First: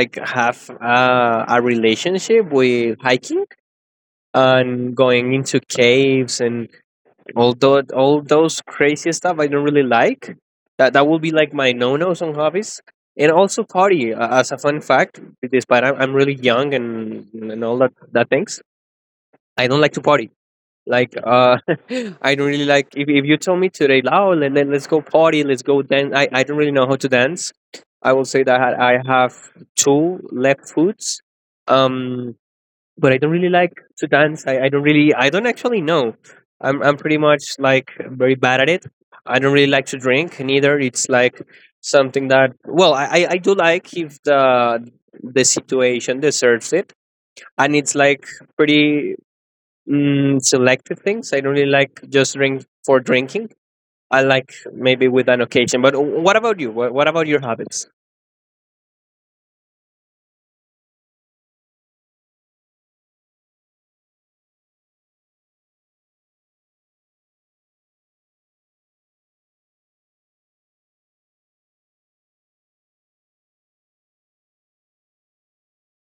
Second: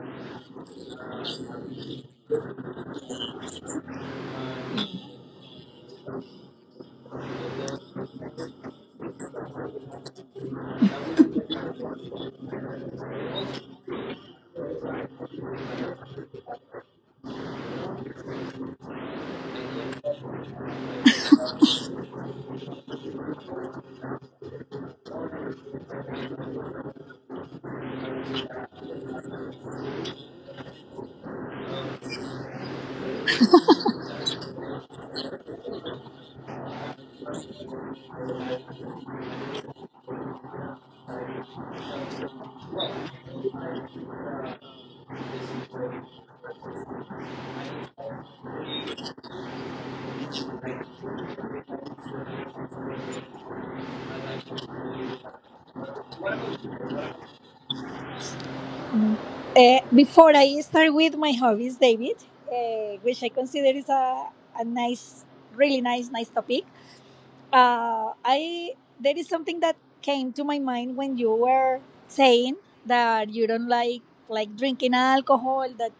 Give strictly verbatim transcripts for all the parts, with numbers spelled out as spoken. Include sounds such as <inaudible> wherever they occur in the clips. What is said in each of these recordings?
like have uh, a relationship with hiking and going into caves and all tho- all those crazy stuff I don't really like. That that will be like my no nos on hobbies. And also party uh, as a fun fact, despite I'm, I'm really young and and all that that things. I don't like to party. Like uh, <laughs> I don't really like if if you tell me today, oh, and then let's go party, let's go dance. I I don't really know how to dance. I will say that I have two left foots, um, but I don't really like to dance. I, I don't really I don't actually know. I'm I'm pretty much like very bad at it. I don't really like to drink neither. It's like something that well I I, I do like if the the situation deserves it, and it's like pretty Mm, selective things. I don't really like just drink for drinking. I like maybe with an occasion. But w- what about you? What, what about your habits? Uh, before I start with my hobbies, David, uh, which I consider is a, a nice, really nice, nice topic. Uh, I There is something that came to my mind when you were saying that you don't like like drinking alcohol, that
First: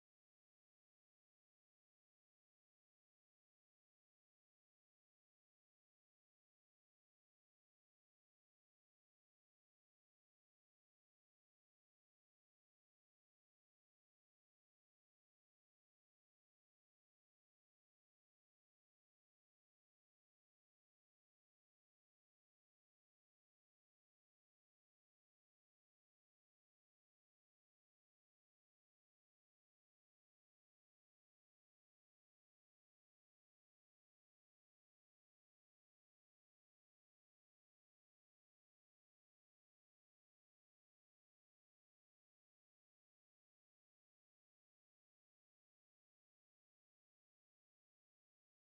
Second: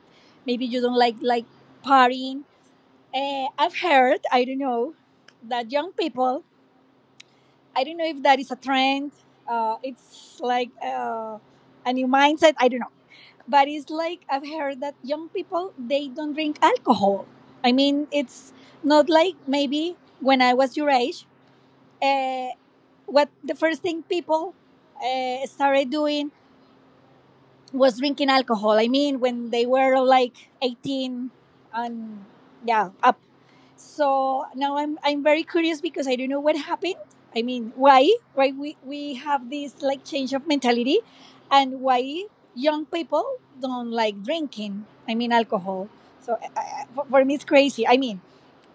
maybe you don't like like partying. Uh, I've heard, I don't know, that young people, I don't know if that is a trend. Uh, it's like uh, a new mindset. I don't know, but it's like I've heard that young people they don't drink alcohol. I mean, it's not like maybe when I was your age. Uh, what the first thing people uh, started doing was drinking alcohol. I mean, when they were like eighteen and yeah, up. So now I'm I'm very curious because I don't know what happened. I mean, why? Why we, we have this like change of mentality, and why young people don't like drinking. I mean alcohol. So I, I, for for me it's crazy. I mean,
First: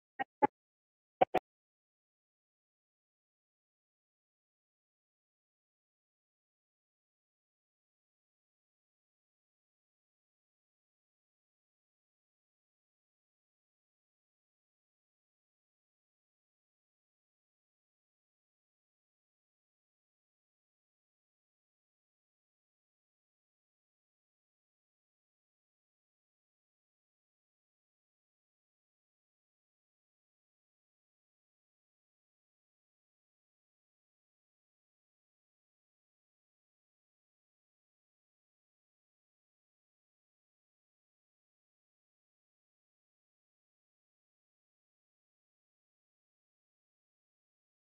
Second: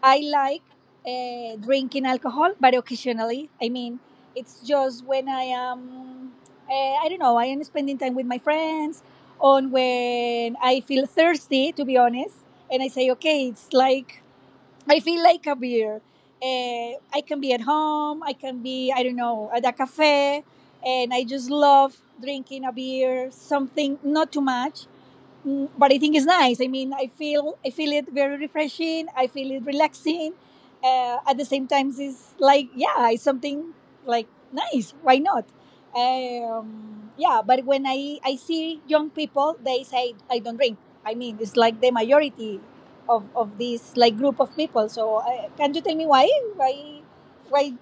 I like uh, drinking alcohol, but occasionally. I mean, it's just when I am uh, I don't know, I am spending time with my friends, or when I feel thirsty to be honest, and I say, okay, it's like I feel like a beer. Uh, I can be at home. I can be, I don't know, at a cafe. And I just love drinking a beer, something not too much. Mm, but I think it's nice. I mean, I feel I feel it very refreshing. I feel it relaxing. Uh, at the same time, it's like yeah, it's something like nice. Why not? Um, yeah, but when I I see young people, they say I don't drink. I mean, it's like the majority of of this like group of people. So uh, can you tell me why why why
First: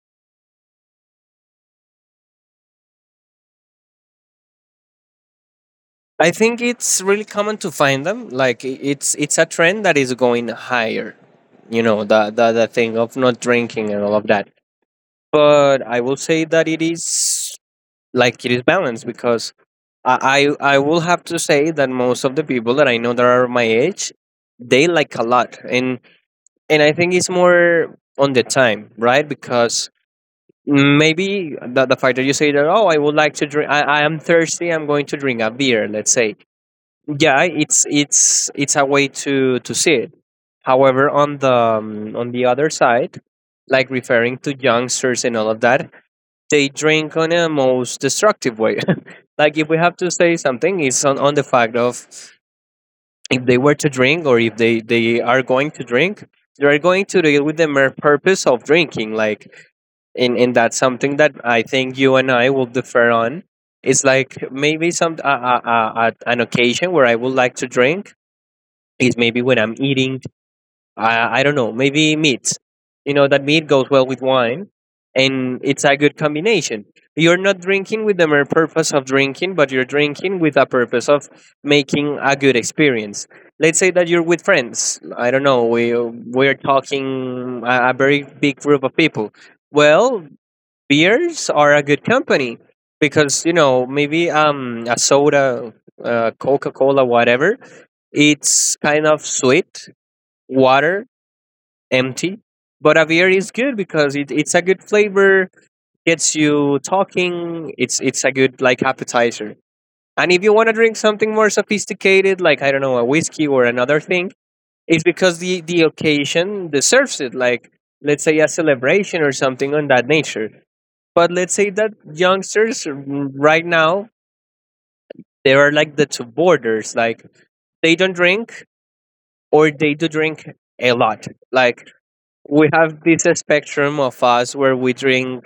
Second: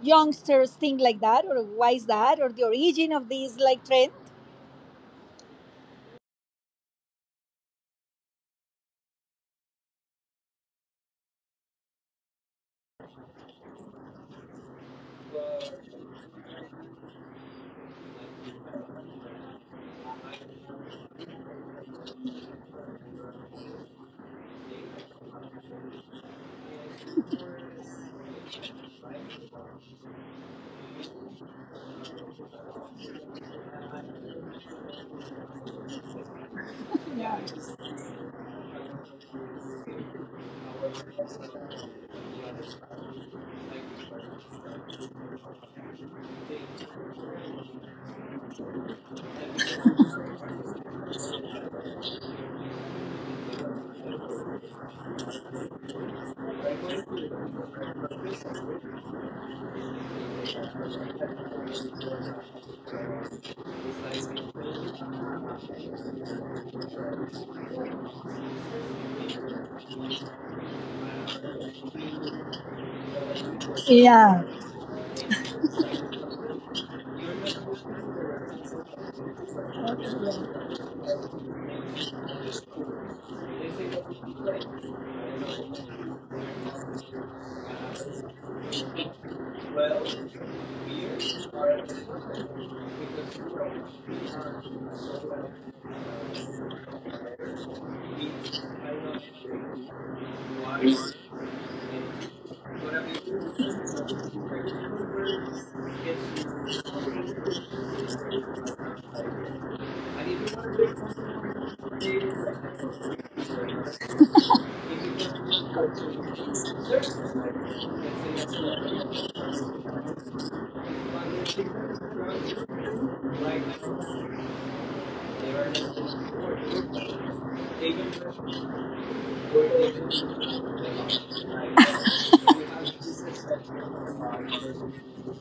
youngsters think like that, or why is that, or the origin of this like trend? I think it's really common to find them. Like i- it's it's a trend that is going higher. You know the the, the thing of not drinking and all of that. But I will say that it is like it is balanced because I I, I will have to say that most of the people that I know that are my age, they like a lot and and I think it's more on the time, right? Because maybe the, the fact that you say that, oh, I would like to drink, I, I am thirsty, I'm going to drink a beer, let's say. Yeah, it's it's it's a way to to see it. However, on the um, on the other side, like referring to youngsters and all of that, they drink on a most destructive way. <laughs> Like if we have to say something, it's on, on the fact of if they were to drink or if they they are going to drink, they are going to do it with the mere purpose of drinking, like and and that's something that I think you and I will differ on. It's like maybe some uh, uh, uh, uh, an occasion where I would like to drink is maybe when I'm eating. I, I don't know, maybe meat. You know, that meat goes well with Yeah, wine and it's a good combination. You're not drinking with the mere purpose of drinking, but you're drinking with a purpose of making a good experience. Let's say that you're with friends. I don't know, we, we're talking a, a very big group of people. Well, beers are a good company because, you know, maybe um, a soda, uh, Coca Cola, whatever, it's kind of sweet water empty. But a beer is good because it, it's a good flavor, gets you talking. It's it's a good like appetizer. And if you want to drink something more sophisticated, like I don't know, a whiskey or another thing, it's because the the occasion deserves it. Like let's say a celebration or something on that nature. But let's say that youngsters r- right now they are like the two borders. Like they don't drink or they do drink a lot. Like we have this uh, spectrum of us where we drink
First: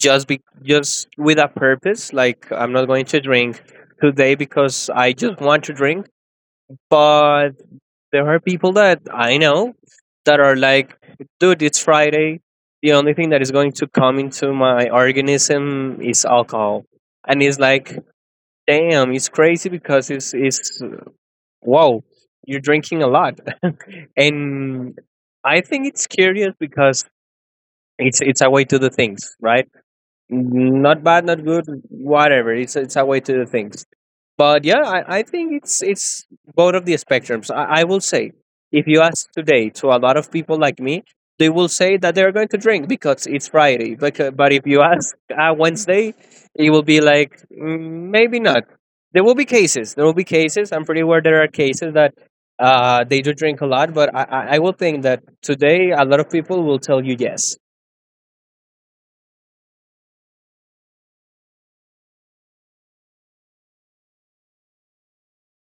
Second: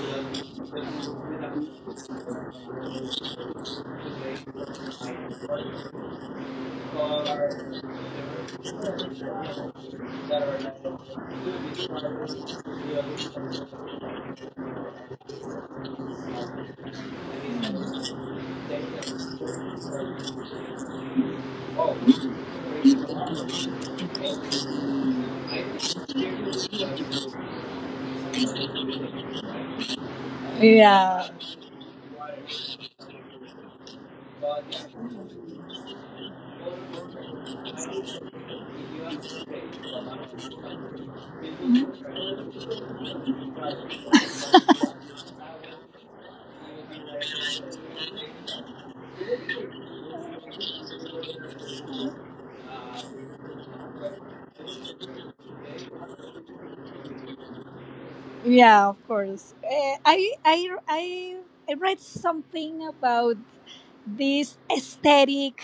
just be, just with a purpose, like I'm not going to drink today because I just want to drink. But there are people that I know that are like, dude, it's Friday, the only thing that is going to come into my organism is alcohol. And it's like, damn, it's crazy because it's it's wow, you're drinking a lot. <laughs> And I think it's curious because It's it's a way to do things, right? Not bad, yeah. not good, whatever. It's it's a way to do things. But yeah, I, I think it's it's both of the spectrums. I, I will say, if you ask today to a lot of people like me, they will say that they are going to drink because it's Friday. But but if you <laughs> ask uh, Wednesday, it will be like "Mm, maybe not. There will be cases. There will be cases. I'm pretty aware there are cases that uh, they do drink a lot, but I, I I will think that today a lot of people will tell you yes. Yeah, of course. Eh, I I I I read something about this aesthetic.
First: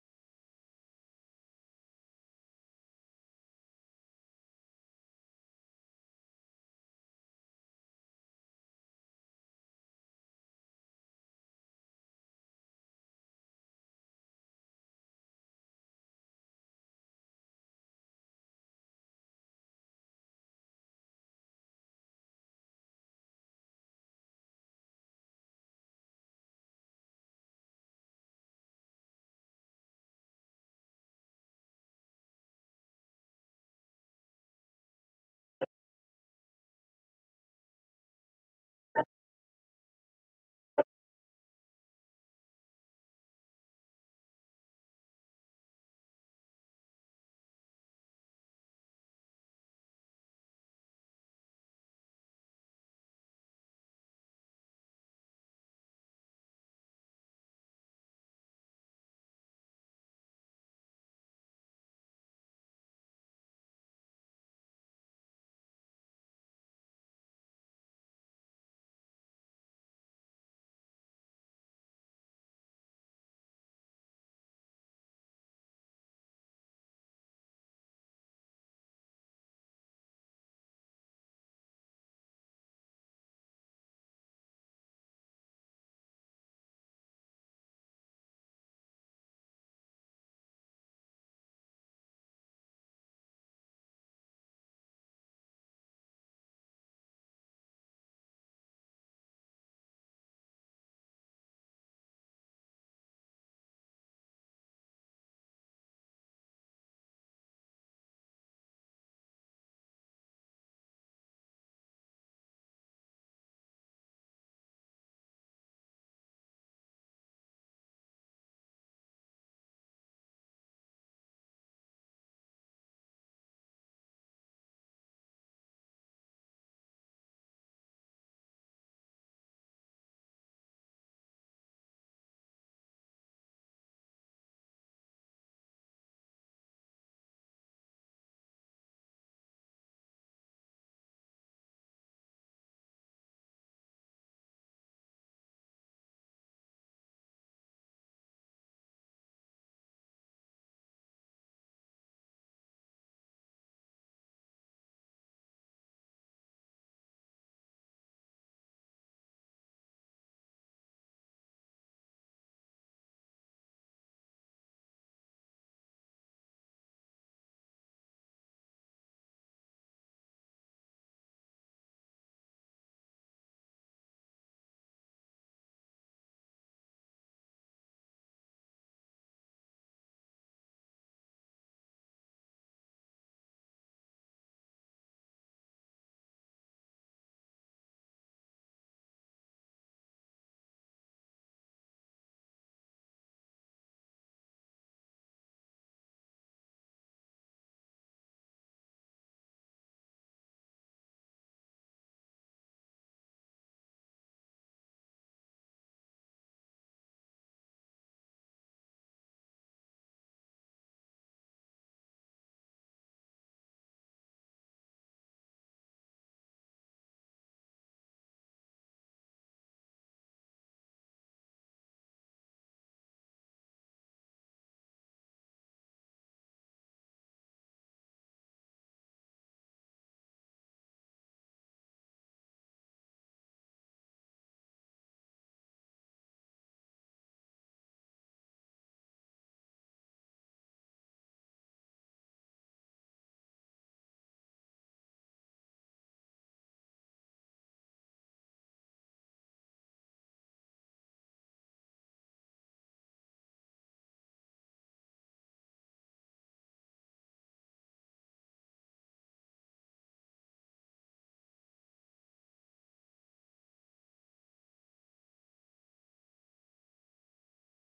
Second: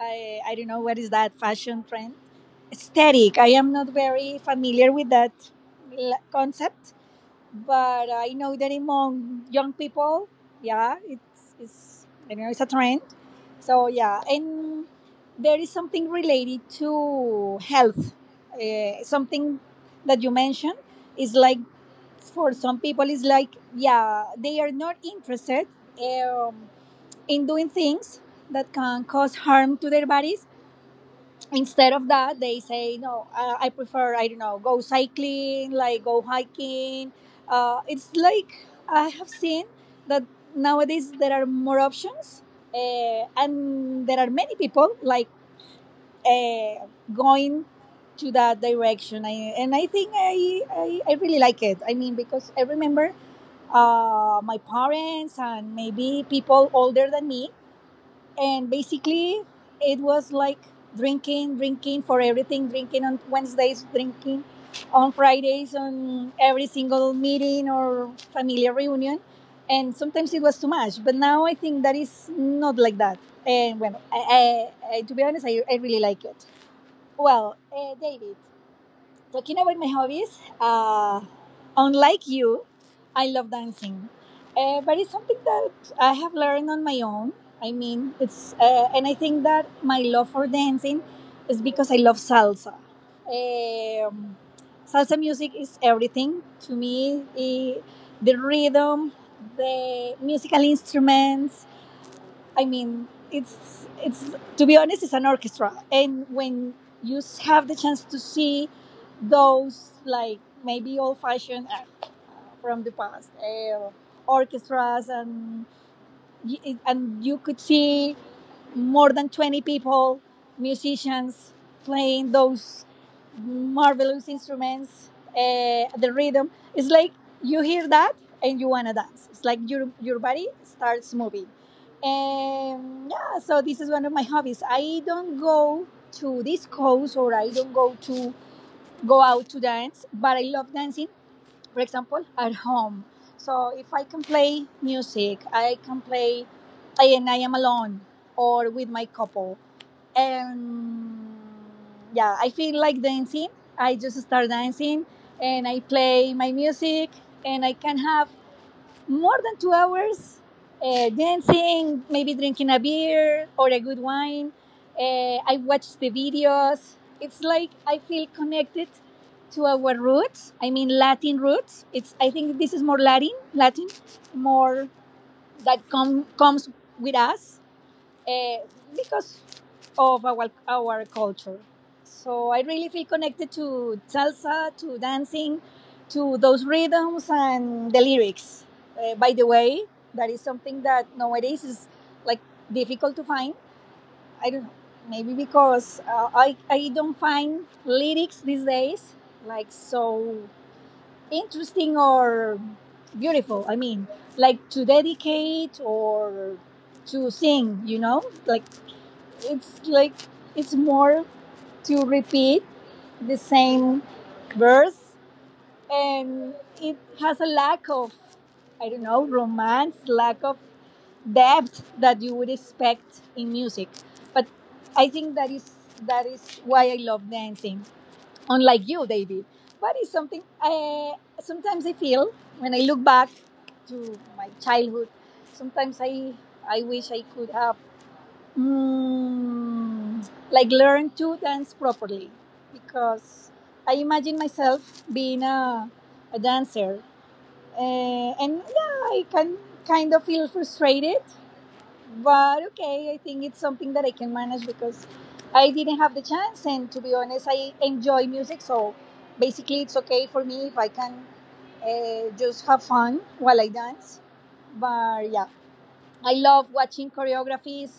I I don't know what is that fashion trend. Aesthetic. I am not very familiar with that l- concept, but I know that among young people, yeah, it's it's I don't know, it's a trend. So yeah, and there is something related to health. Uh, something that you mentioned is like for some people it's like yeah, they are not interested um, in doing things that can cause harm to their bodies. Instead of that they say no, uh, I prefer, I don't know, go cycling, like go hiking. Uh, it's like I have seen that nowadays there are more options, uh, and there are many people like uh, going to that direction. I, and i think I, I i really like it. I mean, because I remember uh, my parents and maybe people older than me. And basically, it was like drinking, drinking for everything, drinking on Wednesdays, drinking on Fridays, on every single meeting or family reunion. And sometimes it was too much. But now I think that is not like that. And well, I, I, I, to be honest, I, I really like it. Well, uh, David, talking about my hobbies, uh, unlike you, I love dancing. Uh, but it's something that I have learned on my own. I mean, it's uh, and I think that my love for dancing is because I love salsa. Um, salsa music is everything to me. I- the rhythm, the musical instruments, I mean, it's it's to be honest, it's an orchestra. And when you s- have the chance to see those like maybe old-fashioned uh, from the past uh, orchestras, and y- and you could see more than twenty people, musicians playing those marvelous instruments, uh, the rhythm. It's like you hear that and you want to dance. It's like your, your body starts moving. And yeah, so this is one of my hobbies. I don't go to discos, or I don't go to go out to dance, but I love dancing for example, at home. So if I can play music, I can play and I am alone or with my couple. And yeah, I feel like dancing. I just start dancing and I play my music, and I can have more than two hours uh, dancing, maybe drinking a beer or a good wine. Uh, I watch the videos. It's like I feel connected to our roots. I mean, Latin roots. It's I think this is more Latin, Latin, more that com- comes with us uh, because of our our culture. So I really feel connected to salsa, to dancing, to those rhythms and the lyrics. Uh, by the way, that is something that nowadays is like difficult to find. I don't know, maybe because uh, I I don't find lyrics these days like so interesting or beautiful. I mean, like to dedicate or to sing, you know, like it's like it's more to repeat the same verse, and it has a lack of, I don't know, romance, lack of depth that you would expect in music. But I think that is that is why I love dancing, unlike you, David. But it's something I sometimes I feel when I look back to my childhood. Sometimes I I wish I could have, mm, like learn to dance properly, because I imagine myself being a, a dancer, uh, and yeah, I can kind of feel frustrated, but okay, I think it's something that I can manage because I didn't have the chance, and to be honest I enjoy music, so basically it's okay for me if I can uh, just have fun while I dance. But yeah, I love watching choreographies,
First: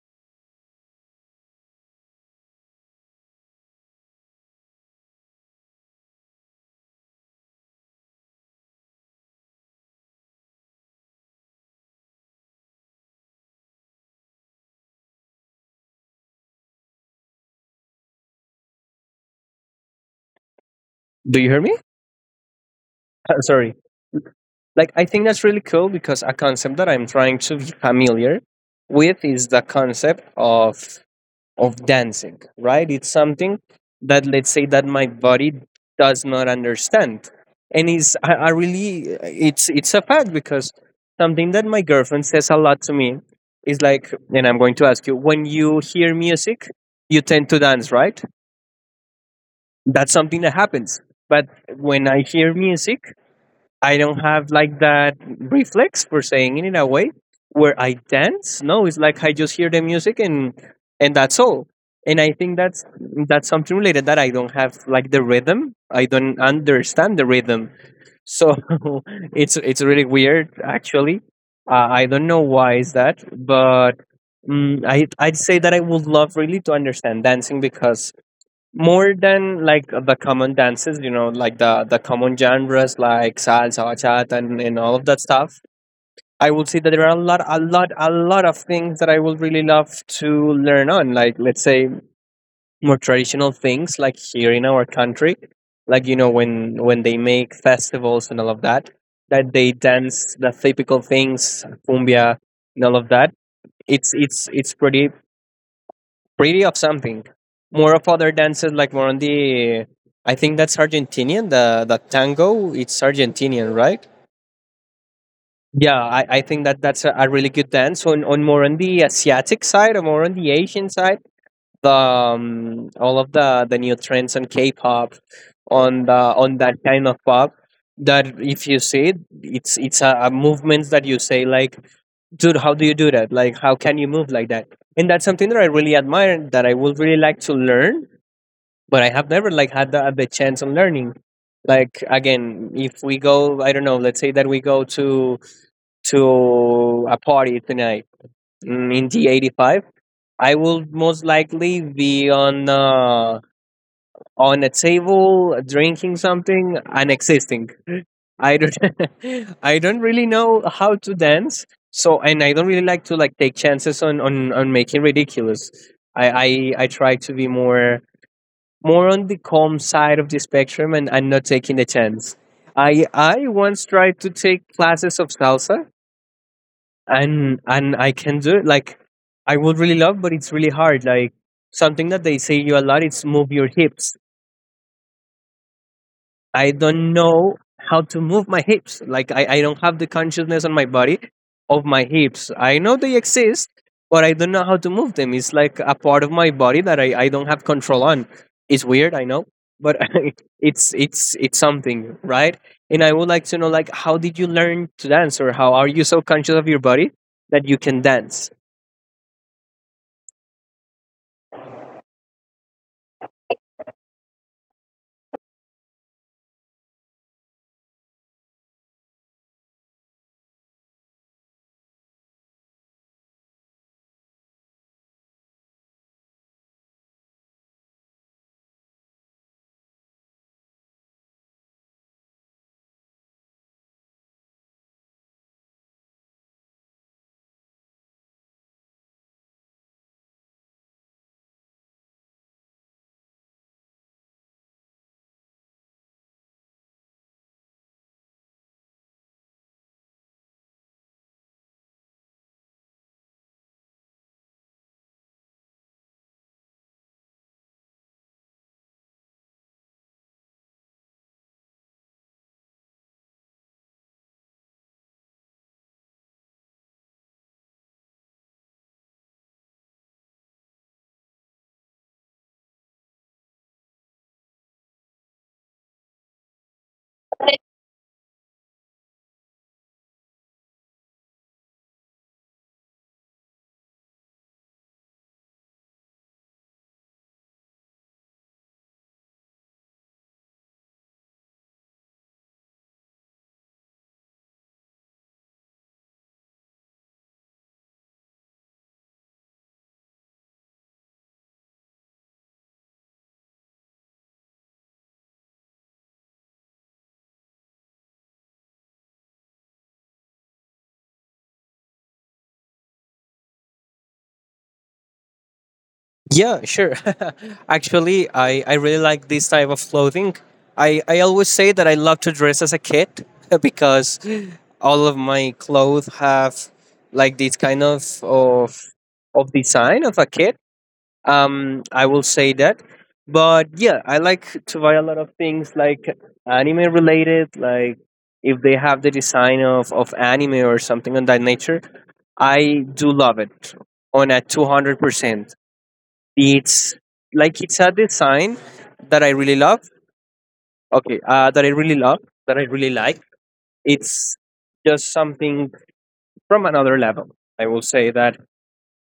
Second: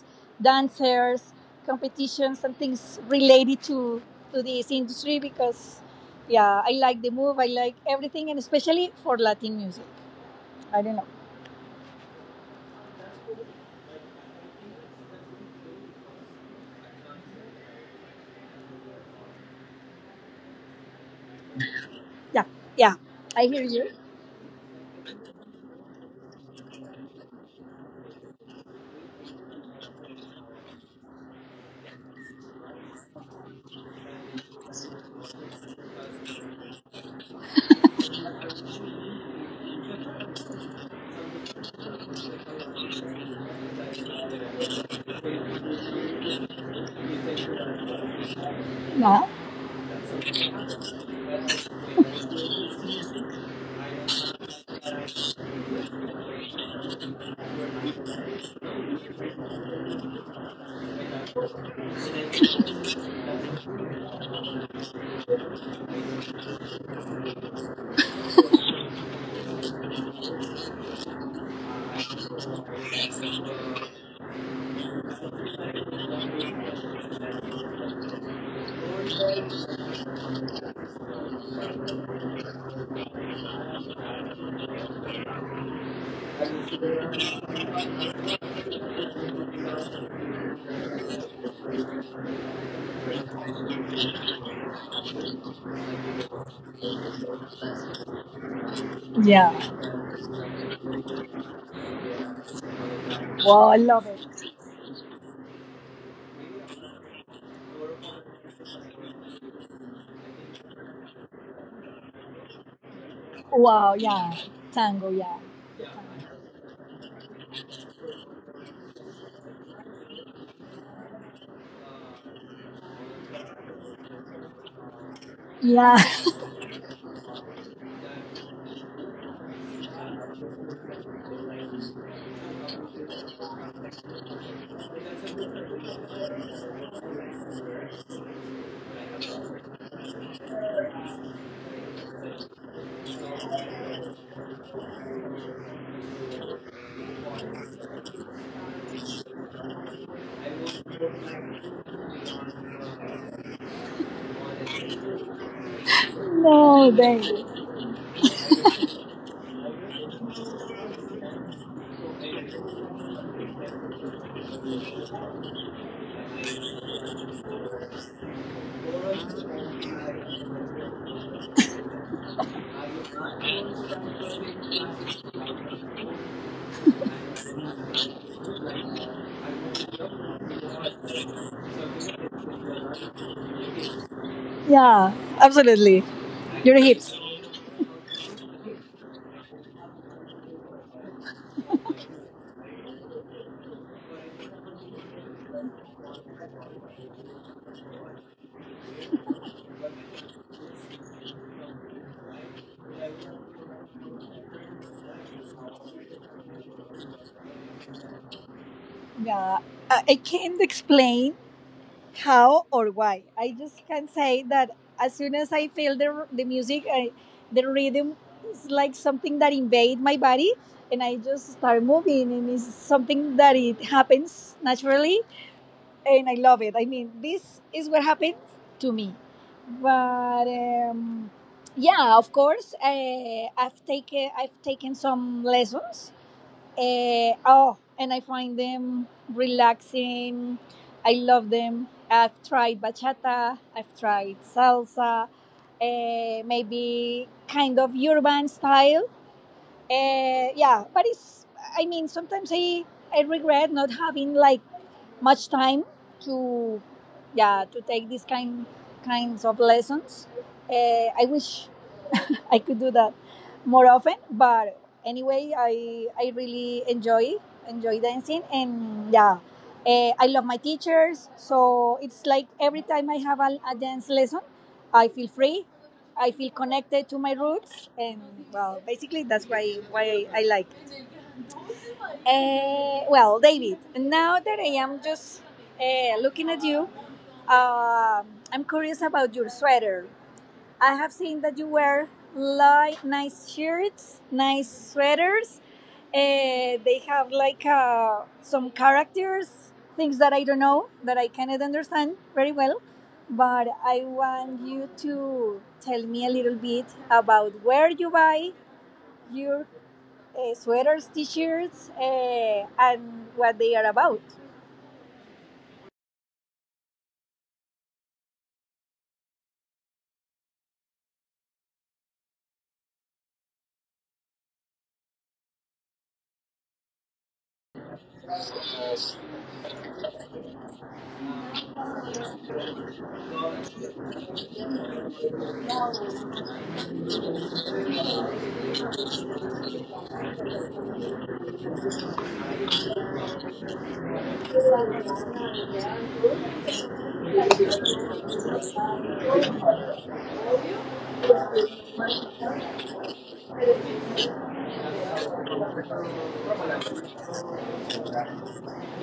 dancers, competitions, and things related to to this industry, because yeah, I like the move. I like everything, and especially for Latin music. I don't know. Do you hear me? Yeah, yeah. <laughs> Uh, I hear sorry, you. like I think that's really cool because a concept that I'm trying to be familiar with is the concept of of dancing, right? It's something that, let's say that my body does not understand, and is i, I really, it's it's a fact because something that my girlfriend says a lot to me is like, and I'm going to ask you, when you hear music you tend to dance, right? Yeah. That's something that happens. But when I hear music I don't have like that reflex, for saying it in a way, where I dance. No, it's like I just hear the music and and that's all. And I think that's that's something related, that I don't have like the rhythm. I don't understand the rhythm, so <laughs> it's it's really weird actually. Uh, I don't know why is that, but mm, I I'd say that I would love really to understand dancing because more than like the common dances, you know, like the the common genres like salsa, bachata, and, and all of that stuff, I would say that there are a lot, a lot, a lot of things that I would really love to learn on, like let's say more traditional things like here in our country, like you know, when when they make festivals and all of that, that Yeah. they dance the typical things, cumbia and all of that. Wow, I it's love it's it. it's pretty, pretty of something. More of other dances like more on the. I think that's Argentinian. The the tango. It's Argentinian, Wow. right? Yeah. Tango. Yeah. Yeah, I, I think that that's a, a really good dance on on more on the Asiatic side or more on the Asian side. The um, all of the the new trends on K-pop, Yeah. on the on that kind of pop. That if you see it, it's it's a, a movement that you say like, dude, how do you do that? Like, how can you move like that? And that's something that I really admire. That I would really like to learn, but I have never like had the, the chance on learning. Like again, if we go, I don't know, let's say that we go to to a party tonight, mm, in the eighty five, I will most likely be on uh, on a table drinking <laughs> something No, and thank existing. you. I don't <laughs> I don't really know how to dance. So and I don't really like to like take chances on on, on making ridiculous. I, I I try to be more, more on the calm side of the spectrum, and I'm not taking the chance. I I once tried to take classes of salsa and and I can do it. Like I would really love, but it's really hard. Like something that they say you a lot, it's move your hips. Yeah. Absolutely. I Your don't hips. know how to move my hips. Like I, I don't have the consciousness on my body of my hips. I know they exist, but I don't know how to move them. It's like a part of my body that I, I don't have control on. It's weird, I know, but <laughs> it's it's it's something, right? And I would like to know like how did you learn to dance, or how are you so conscious of your body that you can dance? Yeah. I, I can't explain how or why. I just can say that as soon as I feel the, the music, I, the rhythm is like something that invade my body, and I just start moving, and it's something that it happens naturally, and I love it. I mean, this is what happens to me. But um, yeah, of course, uh, I've taken I've taken some lessons. Eh, oh, and I find them relaxing. I love them. I've tried bachata, I've tried salsa, eh, maybe kind of urban style. Eh, yeah, but it's, I mean, sometimes I, I regret not having like much time to, yeah, to take these kind kinds of lessons. Eh, I wish I could do that more often. But anyway, I I really enjoy enjoy dancing, and yeah, eh, I love my teachers. So it's like every time I have a, a dance lesson, I feel free. I feel connected to my roots, and well, basically that's why why I like. Uh, well, David, now that I am just uh, looking at you, um I'm curious about your sweater. I have seen that you wear li- nice shirts, nice sweaters. Uh, they have like uh, some characters, things that I don't know, that I cannot understand very well. But I want you to tell me a little bit about where you buy your uh, sweaters, t shirts, uh, and what they are about. Yeah, sure. <laughs> Actually, I, I really like this type of clothing. I, I always say that I love to dress as a kid <laughs> because all of my clothes have like this kind of of, of design of a kid. Um, I will say that. But yeah, I like to buy a lot of things like anime related, like if they have the design of, of anime or something of that nature. I do love it on a two hundred percent. It's like it's a design that I really love. Okay, uh, that I really love, that I really like. It's just something from another level. I will say that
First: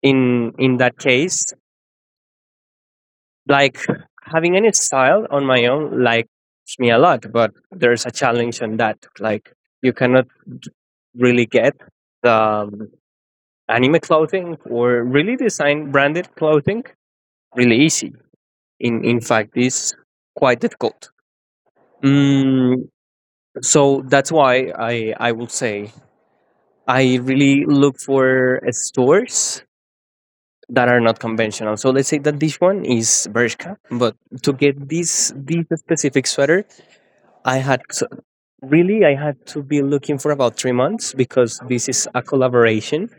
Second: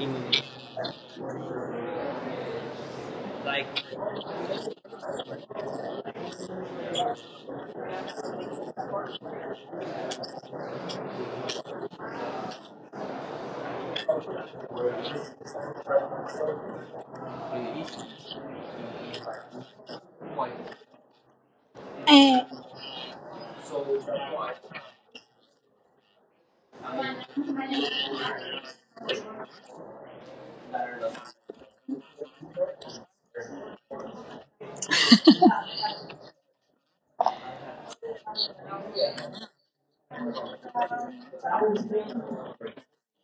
in in that case, like having any style on my own, like me a lot, but there's a challenge on that. Like you cannot really get the um, anime clothing or really design branded clothing really easy. In in fact, it's quite difficult. Uh, Mm, So that's why I I would say I really look for uh, stores that are not conventional. So let's say that this one is Bershka, but to get this this specific sweater, I had to, really I had to be looking for about three months because this is a collaboration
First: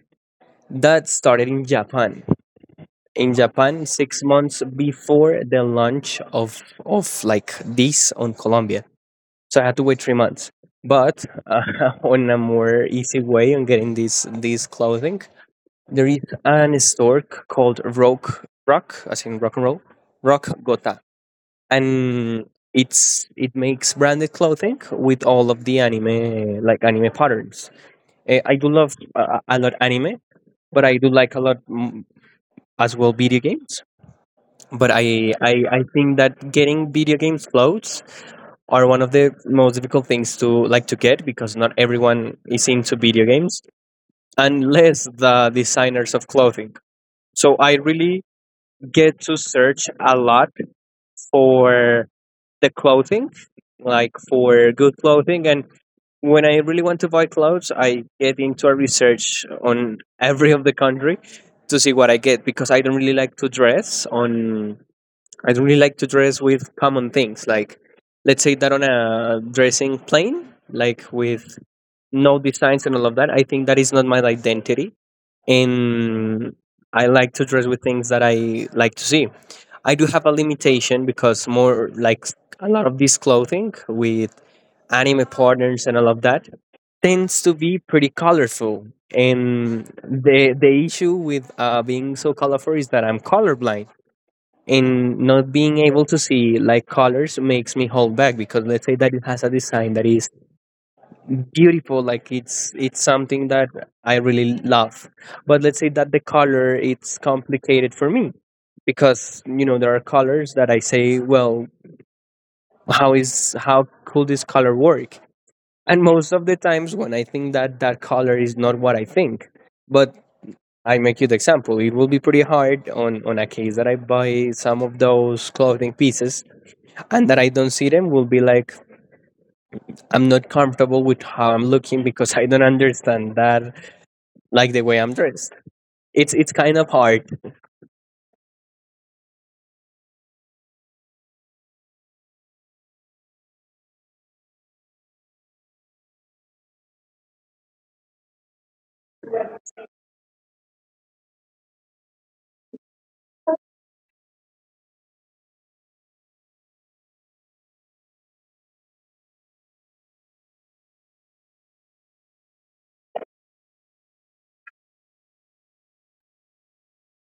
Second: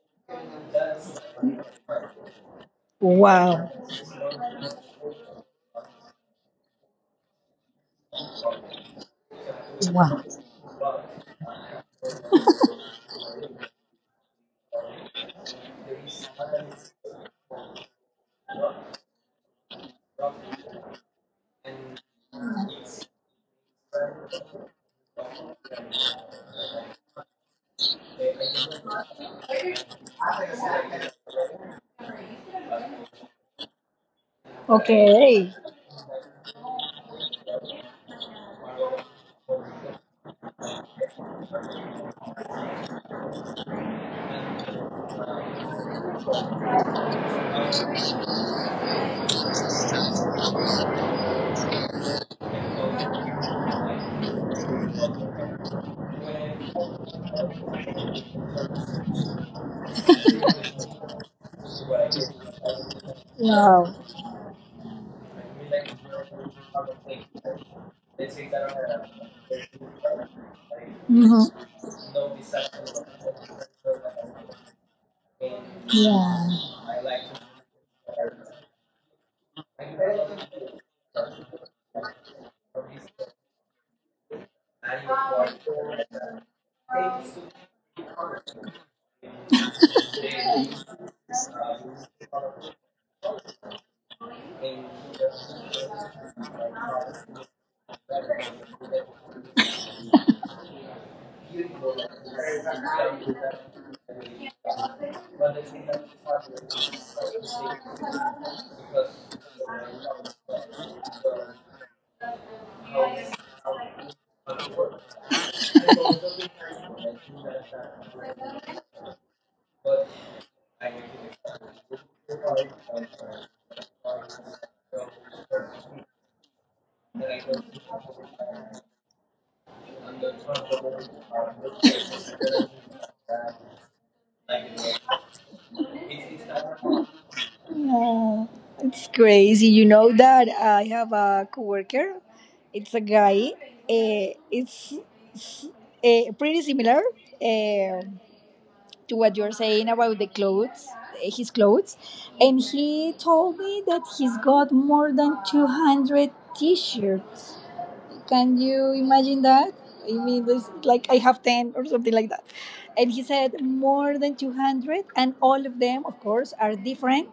that started in Japan. In Japan, six months before the launch of of like this on Colombia, so I had to wait three months. But uh, <laughs> on a more easy way on getting these these clothing, there is an store c- called Rock Rock, as in rock and roll, Rock Gota, and it's it makes branded clothing with all of the anime like anime patterns. Eh, I do love uh, a lot anime, but I do like a lot mm, as well video games. But I, I I think that getting video games clothes are one of the most difficult things to like to get because not everyone is into video games unless the designers of clothing. So I really get to search a lot for the clothing, like for good clothing. And when I really want to buy clothes, I get into a research on every of the country to see what I get because I don't really like to wow. dress on. I'd really like to dress with common things, like let's say that on a dressing plain, like Mhm. with no designs and all of that. I think that is not my identity, and Yeah. I like to dress with things that I like to see. I do have a limitation because more like a lot of this clothing with anime partners and all of that tends to be pretty colorful. And the the issue with uh, being so colorful is that I'm colorblind, and not being able to see like colors makes me hold back, because let's say that it has a design that is beautiful, like it's it's something that I really love, but let's say that the color, it's complicated for me, because you know there are colors that I say, well, how is how could this color work, and most of the times when I think that that color is not what I think. But I make you the example, it will be pretty hard on on a case that I buy some of those clothing pieces and that I don't see them, will be like, I'm not comfortable with how I'm looking because I don't understand that, like the way I'm dressed. It's it's kind of hard. Yeah, it's crazy. You know that I have a coworker. It's a guy. Uh, it's uh, pretty similar uh, to what you're saying about the clothes, his clothes. And he told me that he's got more than two hundred t-shirts. Can you imagine that? I mean, this, like I have ten or something like that. And he said more than two hundred, and all of them, of course, are different,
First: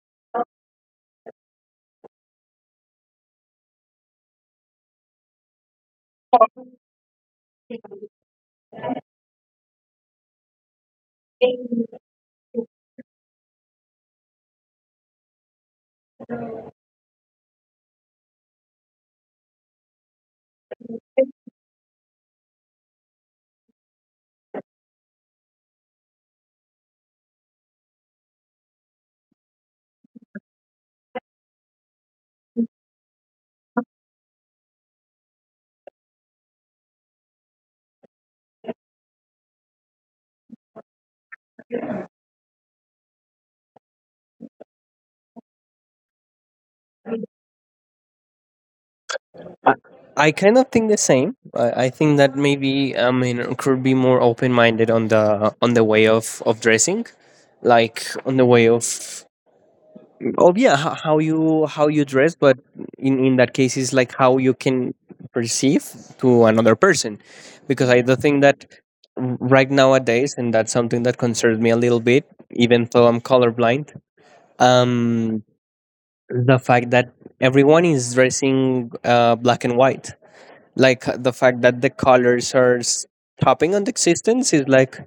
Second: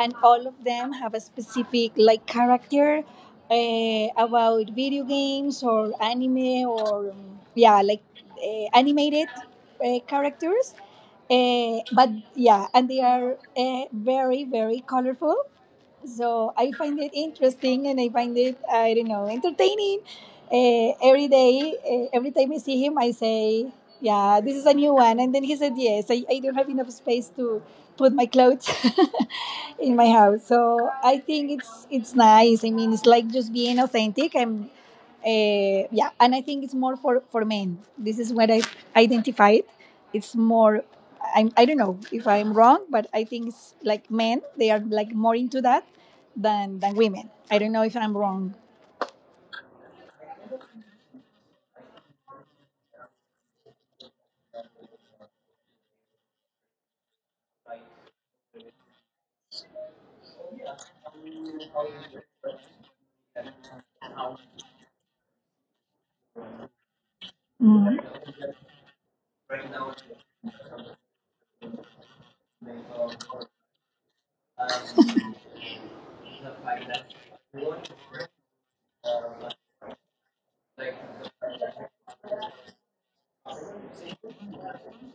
and all of them have a specific like character uh, about video games or anime or um, yeah, like uh, animated uh, characters. Uh, but yeah, and they are uh, very, very colorful. So I find it interesting, and I find it, I don't know, entertaining. Uh, every day, uh, every time I see him, I say, yeah, this is a new one. And then he said, yes, I, I don't have enough space to put my clothes <laughs> in my house. So I think it's it's nice. I mean, it's like just being authentic, and uh, yeah. And I think it's more for for men. This is what I identified. It's more. I'm, I don't know if I'm wrong, but I think it's like men. They are like more into that than than women. I don't know if I'm wrong. I, I kind of think the same. I, I think that maybe I mean could be more open minded on the on the way of of dressing, like on the way of, oh yeah, how, how you how you dress, but in in that case is like how you can perceive to another person, because I Mm. do think that r- right nowadays, and that's something that concerns me a little bit, even though I'm colorblind, um the fact that everyone is dressing uh, black and white, like uh, the fact that the colors are s- topping on the existence is like,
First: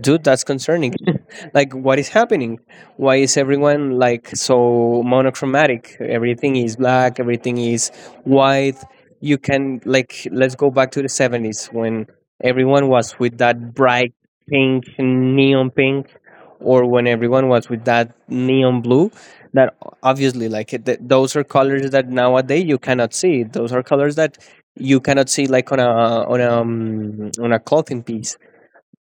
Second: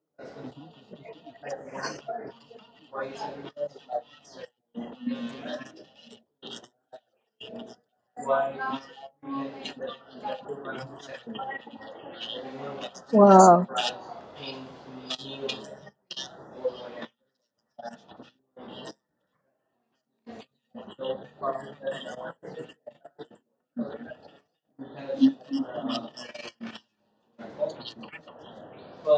dude, that's concerning. <laughs> Like, what is happening? Why is everyone like so monochromatic? Everything is black, everything is white. You can like, let's go back to the seventies when everyone was with Wow. that bright pink, neon pink, or when everyone was with that neon blue, that obviously like it- th- those are colors that nowadays you cannot see, those are colors that you cannot see like on a on a um, on a clothing piece.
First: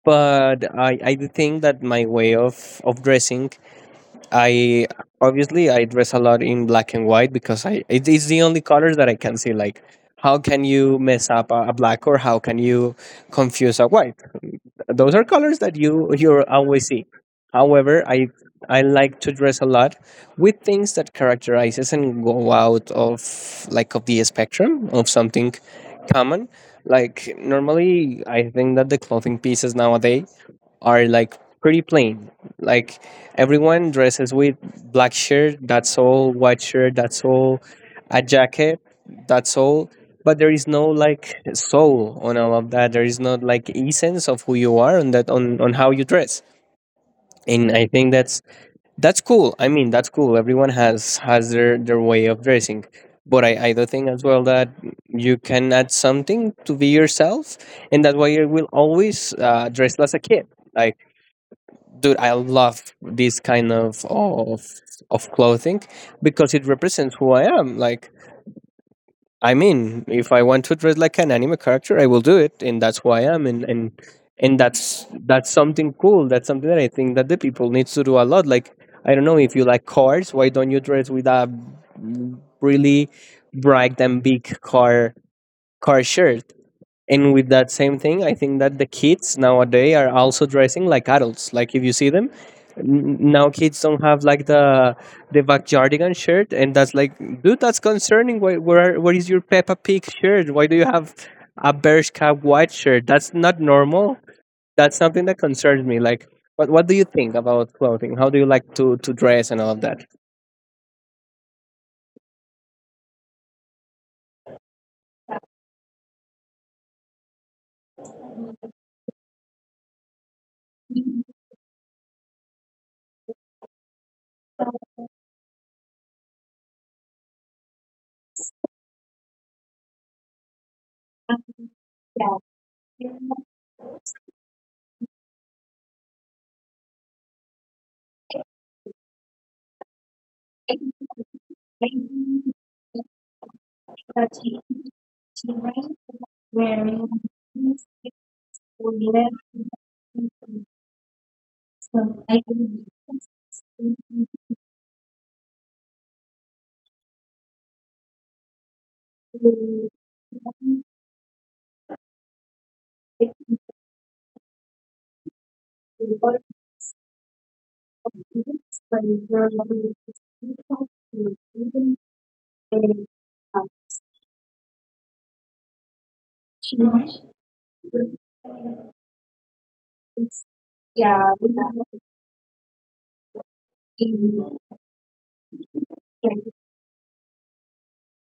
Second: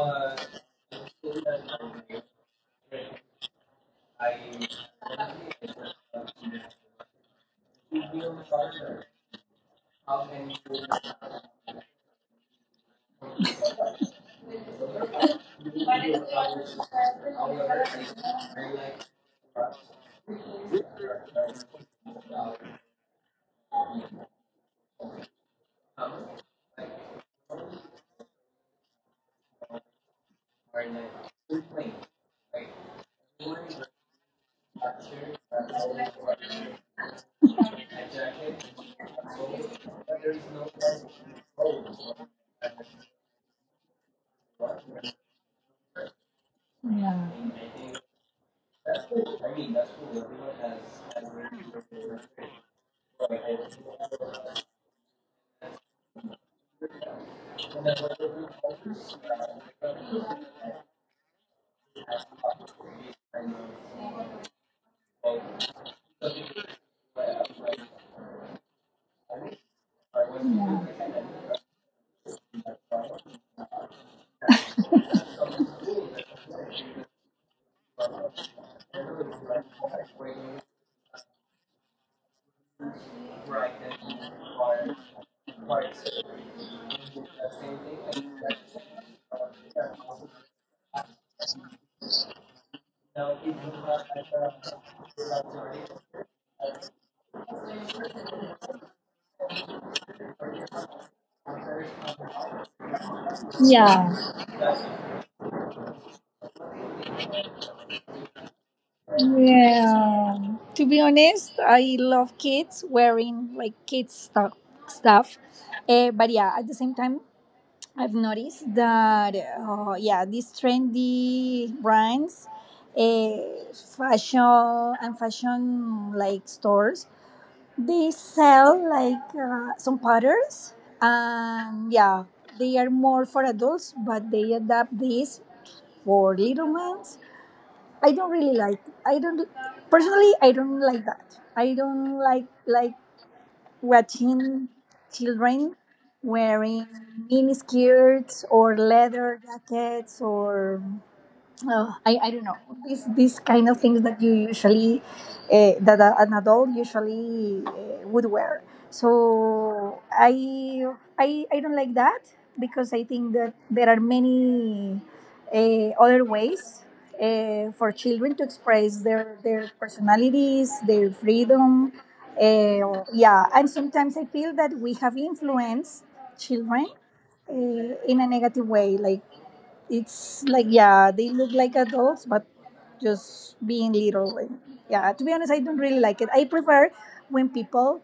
But I, I do think that my way of, of dressing, I obviously I dress a lot in black and white because I it, it's the only colors that I can see. Like how can you mess up a, a black, or how can you confuse a white? Those are colors that you you always see. However, i i like to dress a lot with things that characterizes and go out of like of the spectrum of something common. Like normally I think that the clothing pieces nowadays are like pretty plain. Like everyone dresses with black shirt, that's all, white shirt, that's all, a jacket, that's all. But there is no like soul on all of that. There is not like essence of who you are on that, on, on how you dress. Yeah. And I think that's that's cool. I mean, that's cool. Everyone has has their, their way of dressing. But I, I do think as well that you can add something to be yourself, and that's why you will always uh, dress as a kid. Like, dude, I love this kind of of of clothing because it represents who I am. Like, I mean, if I want to dress like an anime character, I will do it, and that's who I am. And and and that's that's something cool, that's something that I think that the people needs to do a lot. Like, I don't know, if you like cars, why don't you dress with a really bright and big car car shirt? And with that same thing, I think that the kids nowadays are also dressing like adults. Like, if you see them, n- now kids don't have like the the backyardigan shirt, and that's like, dude, that's concerning. Why, where where is your Peppa Pig shirt? Why do you have a Bershka white shirt? That's not Yeah. normal. That's something that concerns me. Like, what what do you think about clothing? How do you like to to dress and all of that? Yeah. To be honest, I love kids wearing like kids stuff. stuff. Uh, but yeah, at the same time, I've noticed that uh, yeah, these trendy brands, uh, fashion and fashion like stores, they sell like uh, some patterns, and yeah, they are more for adults, but they adapt this for little ones I don't really like. I don't Personally, I don't like that. I Yeah, don't like yeah, like yeah. watching We children wearing mini skirts or have leather jackets or oh, I, I don't know, these these kind of things that you usually uh, that a, an adult usually uh, would wear. So I I I don't like that, because I think that there are many uh, other ways uh, for children to express their their personalities, their freedom. Uh, yeah, and sometimes I feel that we have influenced children uh, in a negative way, like it's like, yeah, they look like adults but just being little. And yeah, to be honest, I don't really like it. I prefer when people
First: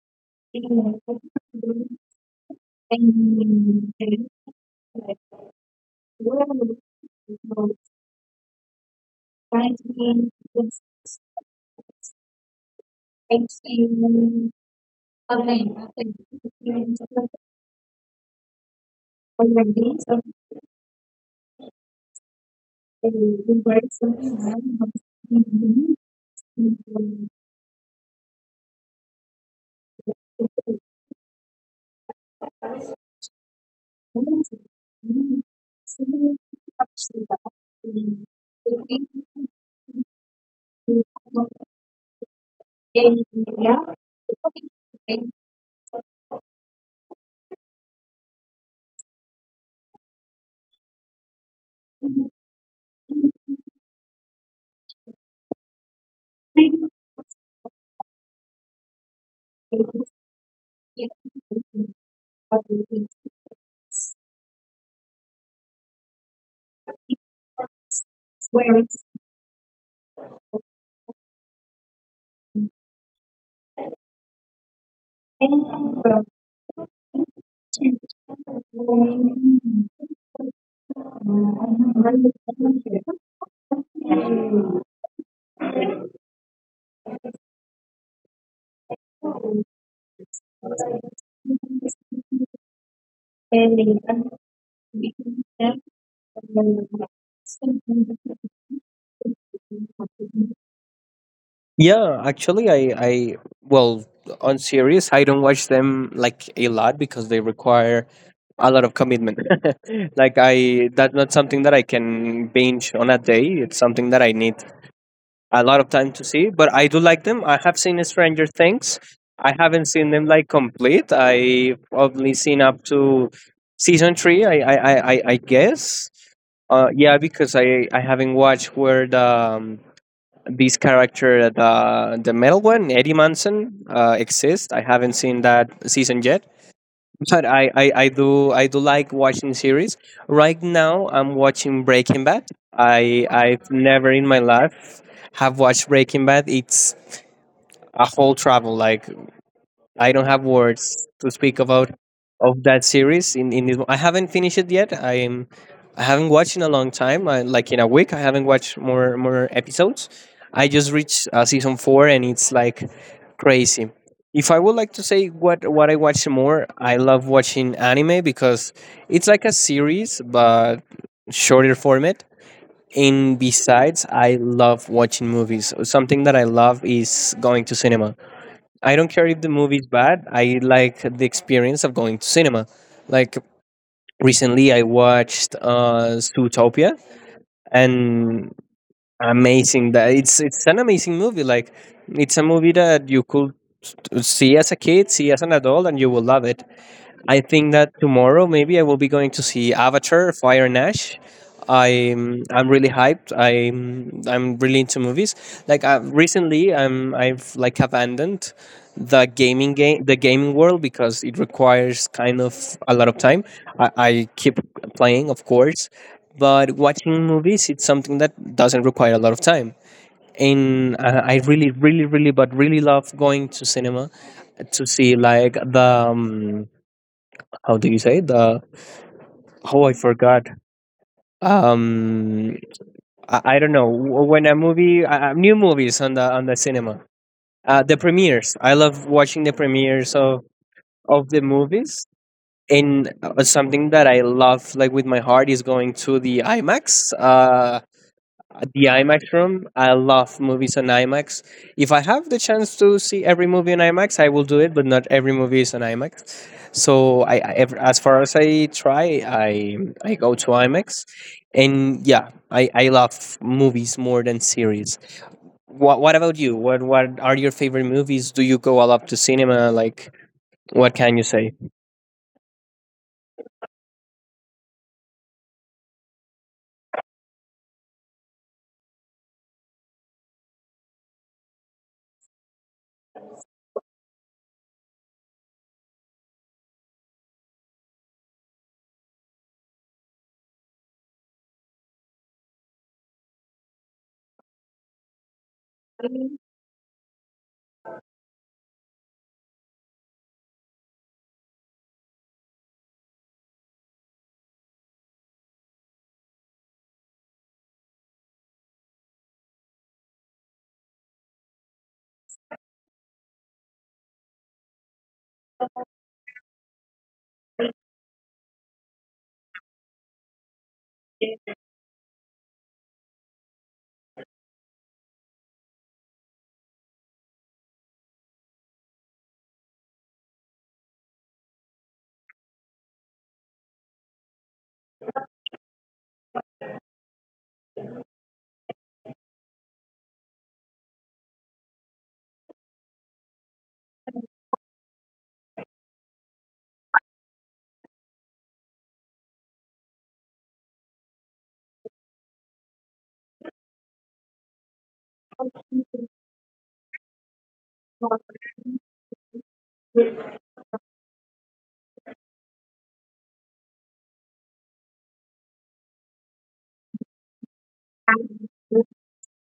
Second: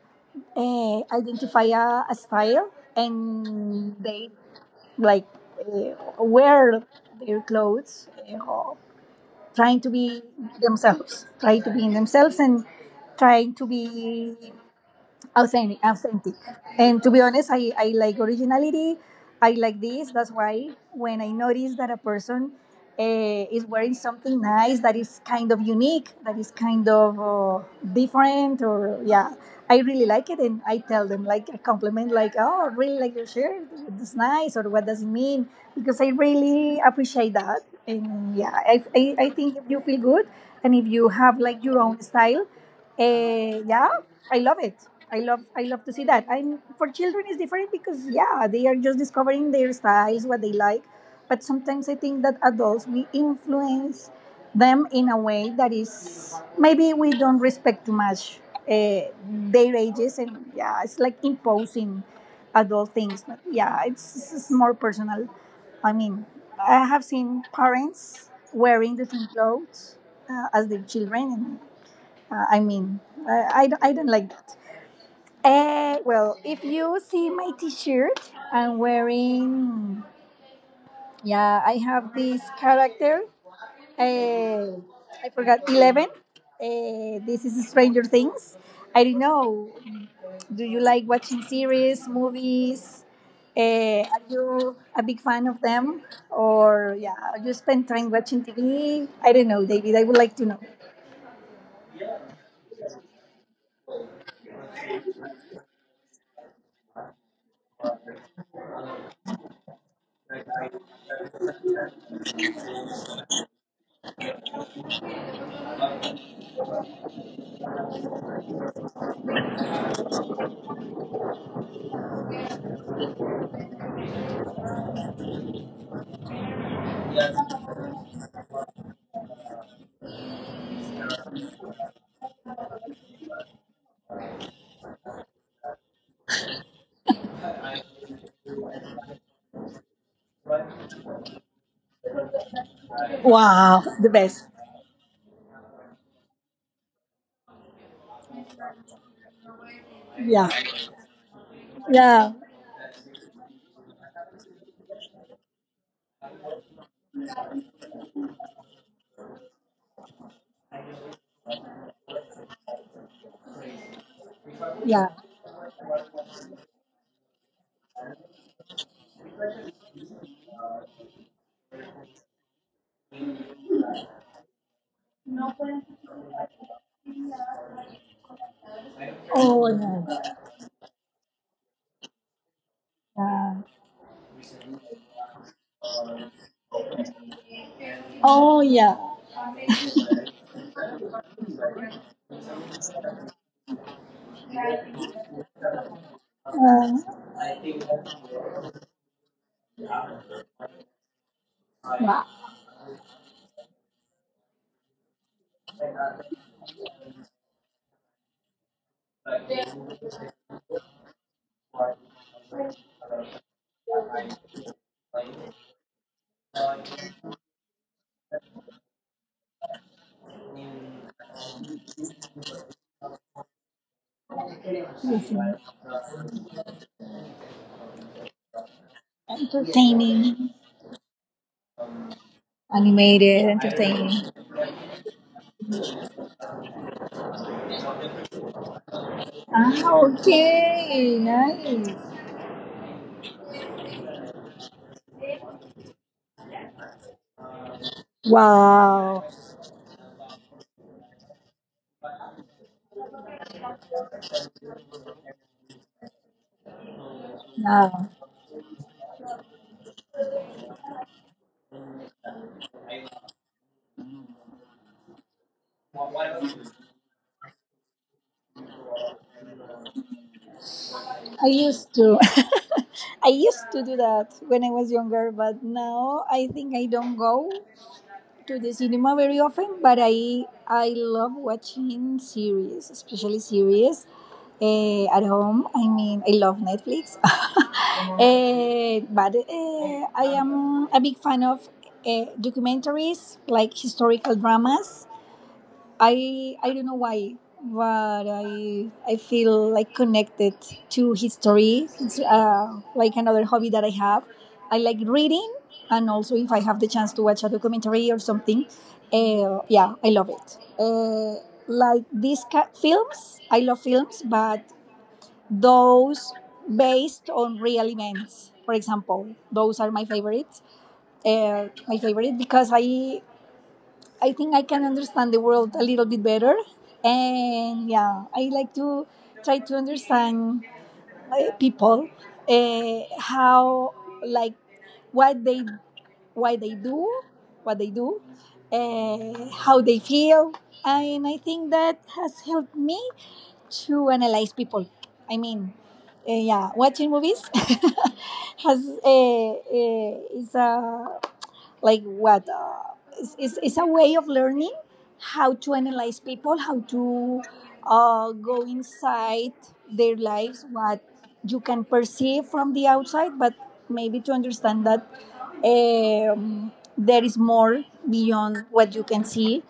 uh, identify a, a style, in and and they like uh, well, wear their clothes, uh, or trying to frankly, be it's themselves, try to be in themselves and trying to exciting. be Again, I authentic think authentic it's And to be honest, I, I like originality. I already like this. something That's why when I notice that a person uh, is required, wearing something something that must nice, that is be kind of unique unique, that in is the kind community. of uh, different or yeah, I really like it, and I tell them like a compliment, like, oh, I really like your shirt, it's nice, or what does it mean, because I Similar really option that appreciate that. we And yeah, i, think I, I think if you feel good and if we you have have like your own style, in uh, India, yeah, the I public love it. domain I love is I love like to see that. I'm for children is different, because yeah, they are just discovering their styles, what they like. But sometimes I something think that adults, we that influence them in a way that is we maybe we don't respect too much uh, their ages, and yeah, think it's like is imposing a good idea. adult things. But yeah, it's, it's more personal. I mean, I have seen parents Where is wearing the same clothes the uh, as their children, and uh, I mean, I, I, don't- I don't like. end from Eh, well, if you see my T-shirt I'm wearing, yeah, I have this character. Eh, I forgot eleven. Eh, this is Stranger Things. I don't know, do you like watching series, movies? and Eh, warming are you a big fan of them, or yeah, are you spend time watching T V? I don't know, David. I would like to and know. yeah, actually, I, I well, on series, I don't watch them like a lot because they require a lot of commitment. <laughs> Like I, that's not something that I can binge on a day. It's something that I need a lot of time to see. But I do like them. I have seen Stranger Things. I haven't seen them like complete. I've only seen up to season three. I, I, I, I I guess. Uh, yeah, because I, I haven't watched where the um, this character, the the metal one, Eddie Munson, uh, exists. I haven't seen that season yet, but I, I, I do I do like watching series. Right now, I'm watching Breaking Bad. I I've Wow, the never in best. my life have watched Breaking Bad. It's a whole travel. Like I don't Yeah, have words to speak about yeah, of that series. In in this, I haven't finished it yet. I'm I haven't watched in a long time. I, like in a week, I haven't watched more more episodes. I just reached uh, season four, and it's like crazy. If I would yeah. like to say what what I watch more, I love watching anime because it's like a series but shorter format. And besides, I love watching movies. Something that I love is going to cinema. I don't care if Oh the movie is yeah, bad. I like the experience of going to cinema. Like yeah. recently, I watched uh, Zootopia, Oh and yeah. amazing that it's it's an amazing movie. Like it's a movie that you could s- see as a kid, see as an adult, and you will love it. Uh, I think that tomorrow maybe I will be going to see Avatar: Fire and Ash. wow. I'm I'm really hyped. I'm I'm really into movies. Like uh, recently, I'm I've like abandoned the gaming game the gaming world because it requires kind of a lot of time. I, I keep playing, of course, but watching movies it's something that doesn't require a lot of time. And uh, I really, really, really, but really love going to cinema This to see is like the um, how do you say the, oh, I entertaining. forgot. um Animated, i, I don't know. entertaining. Wh- when a movie uh, uh, new movies on the on the cinema, uh the premieres, I love watching the Ah, premieres of okay, of the nice. movies. And uh, something that I love like with my heart is going to the imax, uh the Wow. IMAX room. I love movies on IMAX. If I have the chance to see every movie on IMAX, I will do it. But not every movie is on IMAX. So I, I ev- Now as far as I try, I I go to IMAX, and yeah, I, I love movies more than series. What What about you? What What are your favorite movies? Do you go a lot to cinema? Like, what can you I say? used to <laughs> I used to do that when I was younger, but now I think I don't go to the cinema very often, but I I love watching series, especially series, eh, at home. I mean, I love Netflix. <laughs> Eh, but eh, I am a big fan of uh, documentaries like historical dramas. I I don't know why, but I I feel like connected to history. It's uh, like another hobby that I have. I like reading, and also if I have the chance to watch a documentary or something, uh, yeah, I love it. Uh, like these ca- films, I love films, but those based on real events, for example, those are my favorites. Uh, my favorite because I I think I can understand the world a little bit better. And yeah, I like to try to understand uh, people, uh, how, like, what they, why they do what they do, uh, how they feel. And I think that has helped me to analyze people. I mean, uh, yeah, watching movies <laughs> has uh, uh, is a like what uh, it's, it's it's a way of learning how to analyze people, how to uh, go inside their lives, what you can perceive from the outside, but maybe to understand that um, there is more beyond what you can see.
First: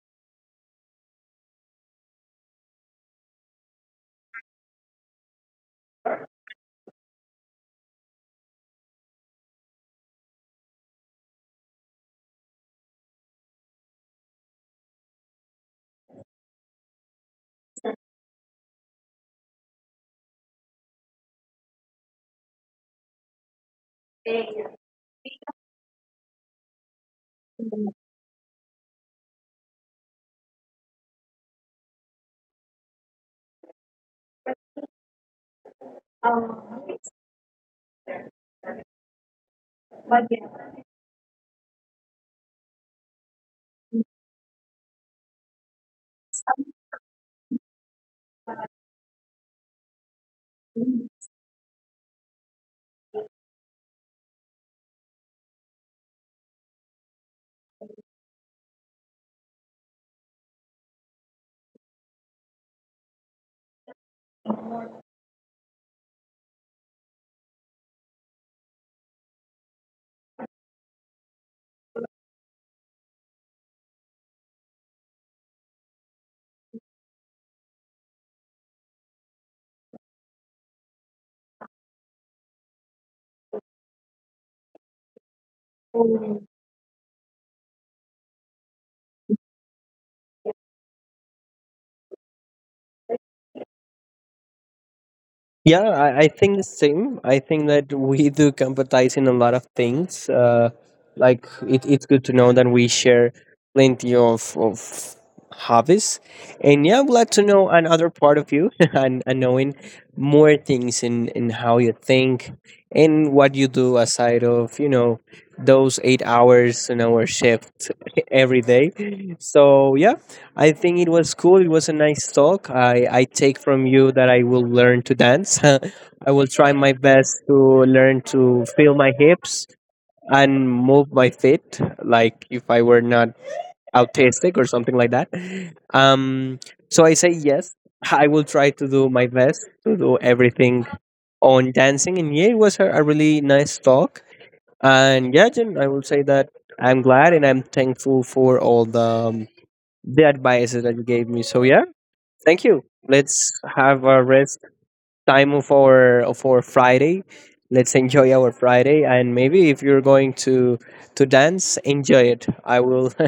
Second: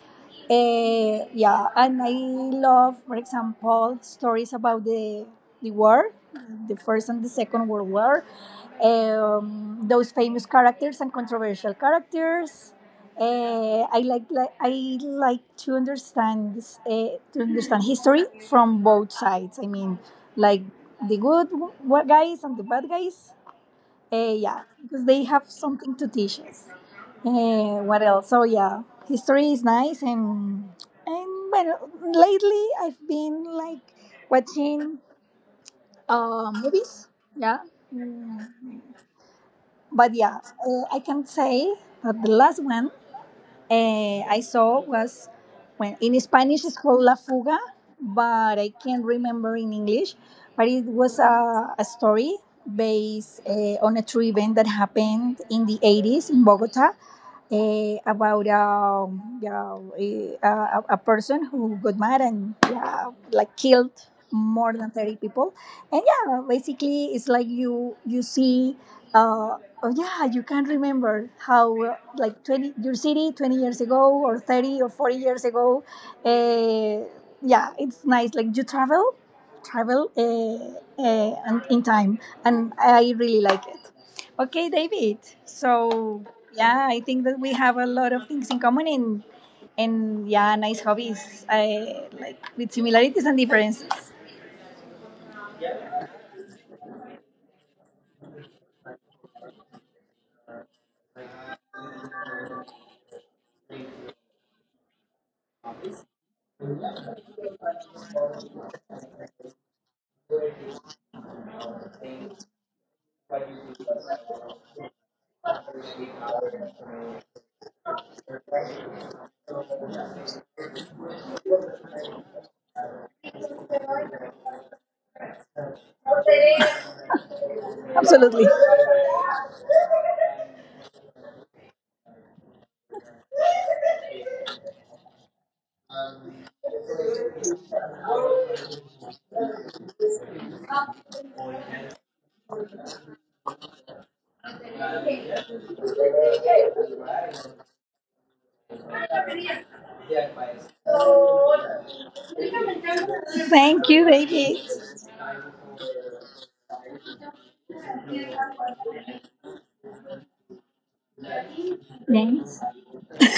uh, Yeah, and I love, for example, stories about the the war, the first and the second world war, um, those famous characters and controversial characters. Uh, I like, like I like to understand this, uh, to understand history from both sides. I mean, like the good w- w- guys and the bad guys. Uh, yeah, because they have something to teach us. Uh, what else? So yeah, history is nice, and and well, lately I've been like watching uh, Um, movies. Yeah. Mm. But but yeah. yeah, uh, I can say that the last one uh, I saw was, when in Spanish it's called La Fuga, but I can't remember in English. But it was a, a story based uh, on a true event that happened in the eighties in Bogota, eh, about um, yeah, eh, a, a person who got mad and, yeah, like killed more than thirty people. And yeah, basically it's like you you see, uh, oh yeah, you can't remember how, uh, like, twenty your city, twenty years ago or thirty or forty years ago, uh, yeah, it's nice, like you travel travel uh, uh, and in time, and I really like it. Okay, David. So yeah, I think that we have a lot of things in common, and and yeah, nice hobbies. I like with similarities and differences. Yeah, I, I think the same. I think that we do compatize in a lot of things. Uh, like it, it's good to know that we share plenty of, of hobbies. And yeah, I'm glad to know another part of you <laughs> and, and knowing more things in, in how you think and what you do aside of, you know, those eight hours an hour shift <laughs> every day. So yeah, I think it was cool. It was a nice talk. I, I take from you that I will learn to dance. <laughs> I will try my best to learn Absolutely. to feel my hips and move my feet, like if I were not autistic or something like that. Um, so I say yes. I will try to do my best to do everything on dancing. And yeah, it was a, a really nice talk. And yeah, Jen, I will say that I'm glad and I'm thankful for all the. Um, the advices that you gave me. So yeah, thank you. Let's Thank have you, a David. rest time of our of our Friday. Let's enjoy our Friday, and maybe if you're going to to dance, enjoy it. Thanks. I will. <laughs>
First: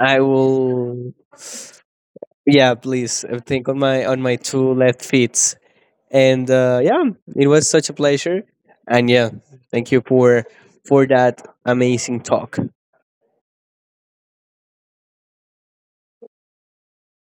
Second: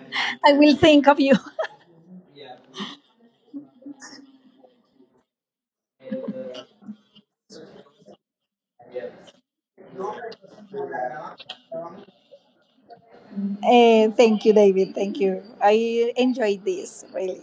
I I will think will. of you. <laughs> Yeah, please uh, think on my on my two left feet. And uh, yeah, it was such a pleasure. And yeah, thank you for for that amazing talk. Uh, thank you, David. Thank you. I enjoyed this really.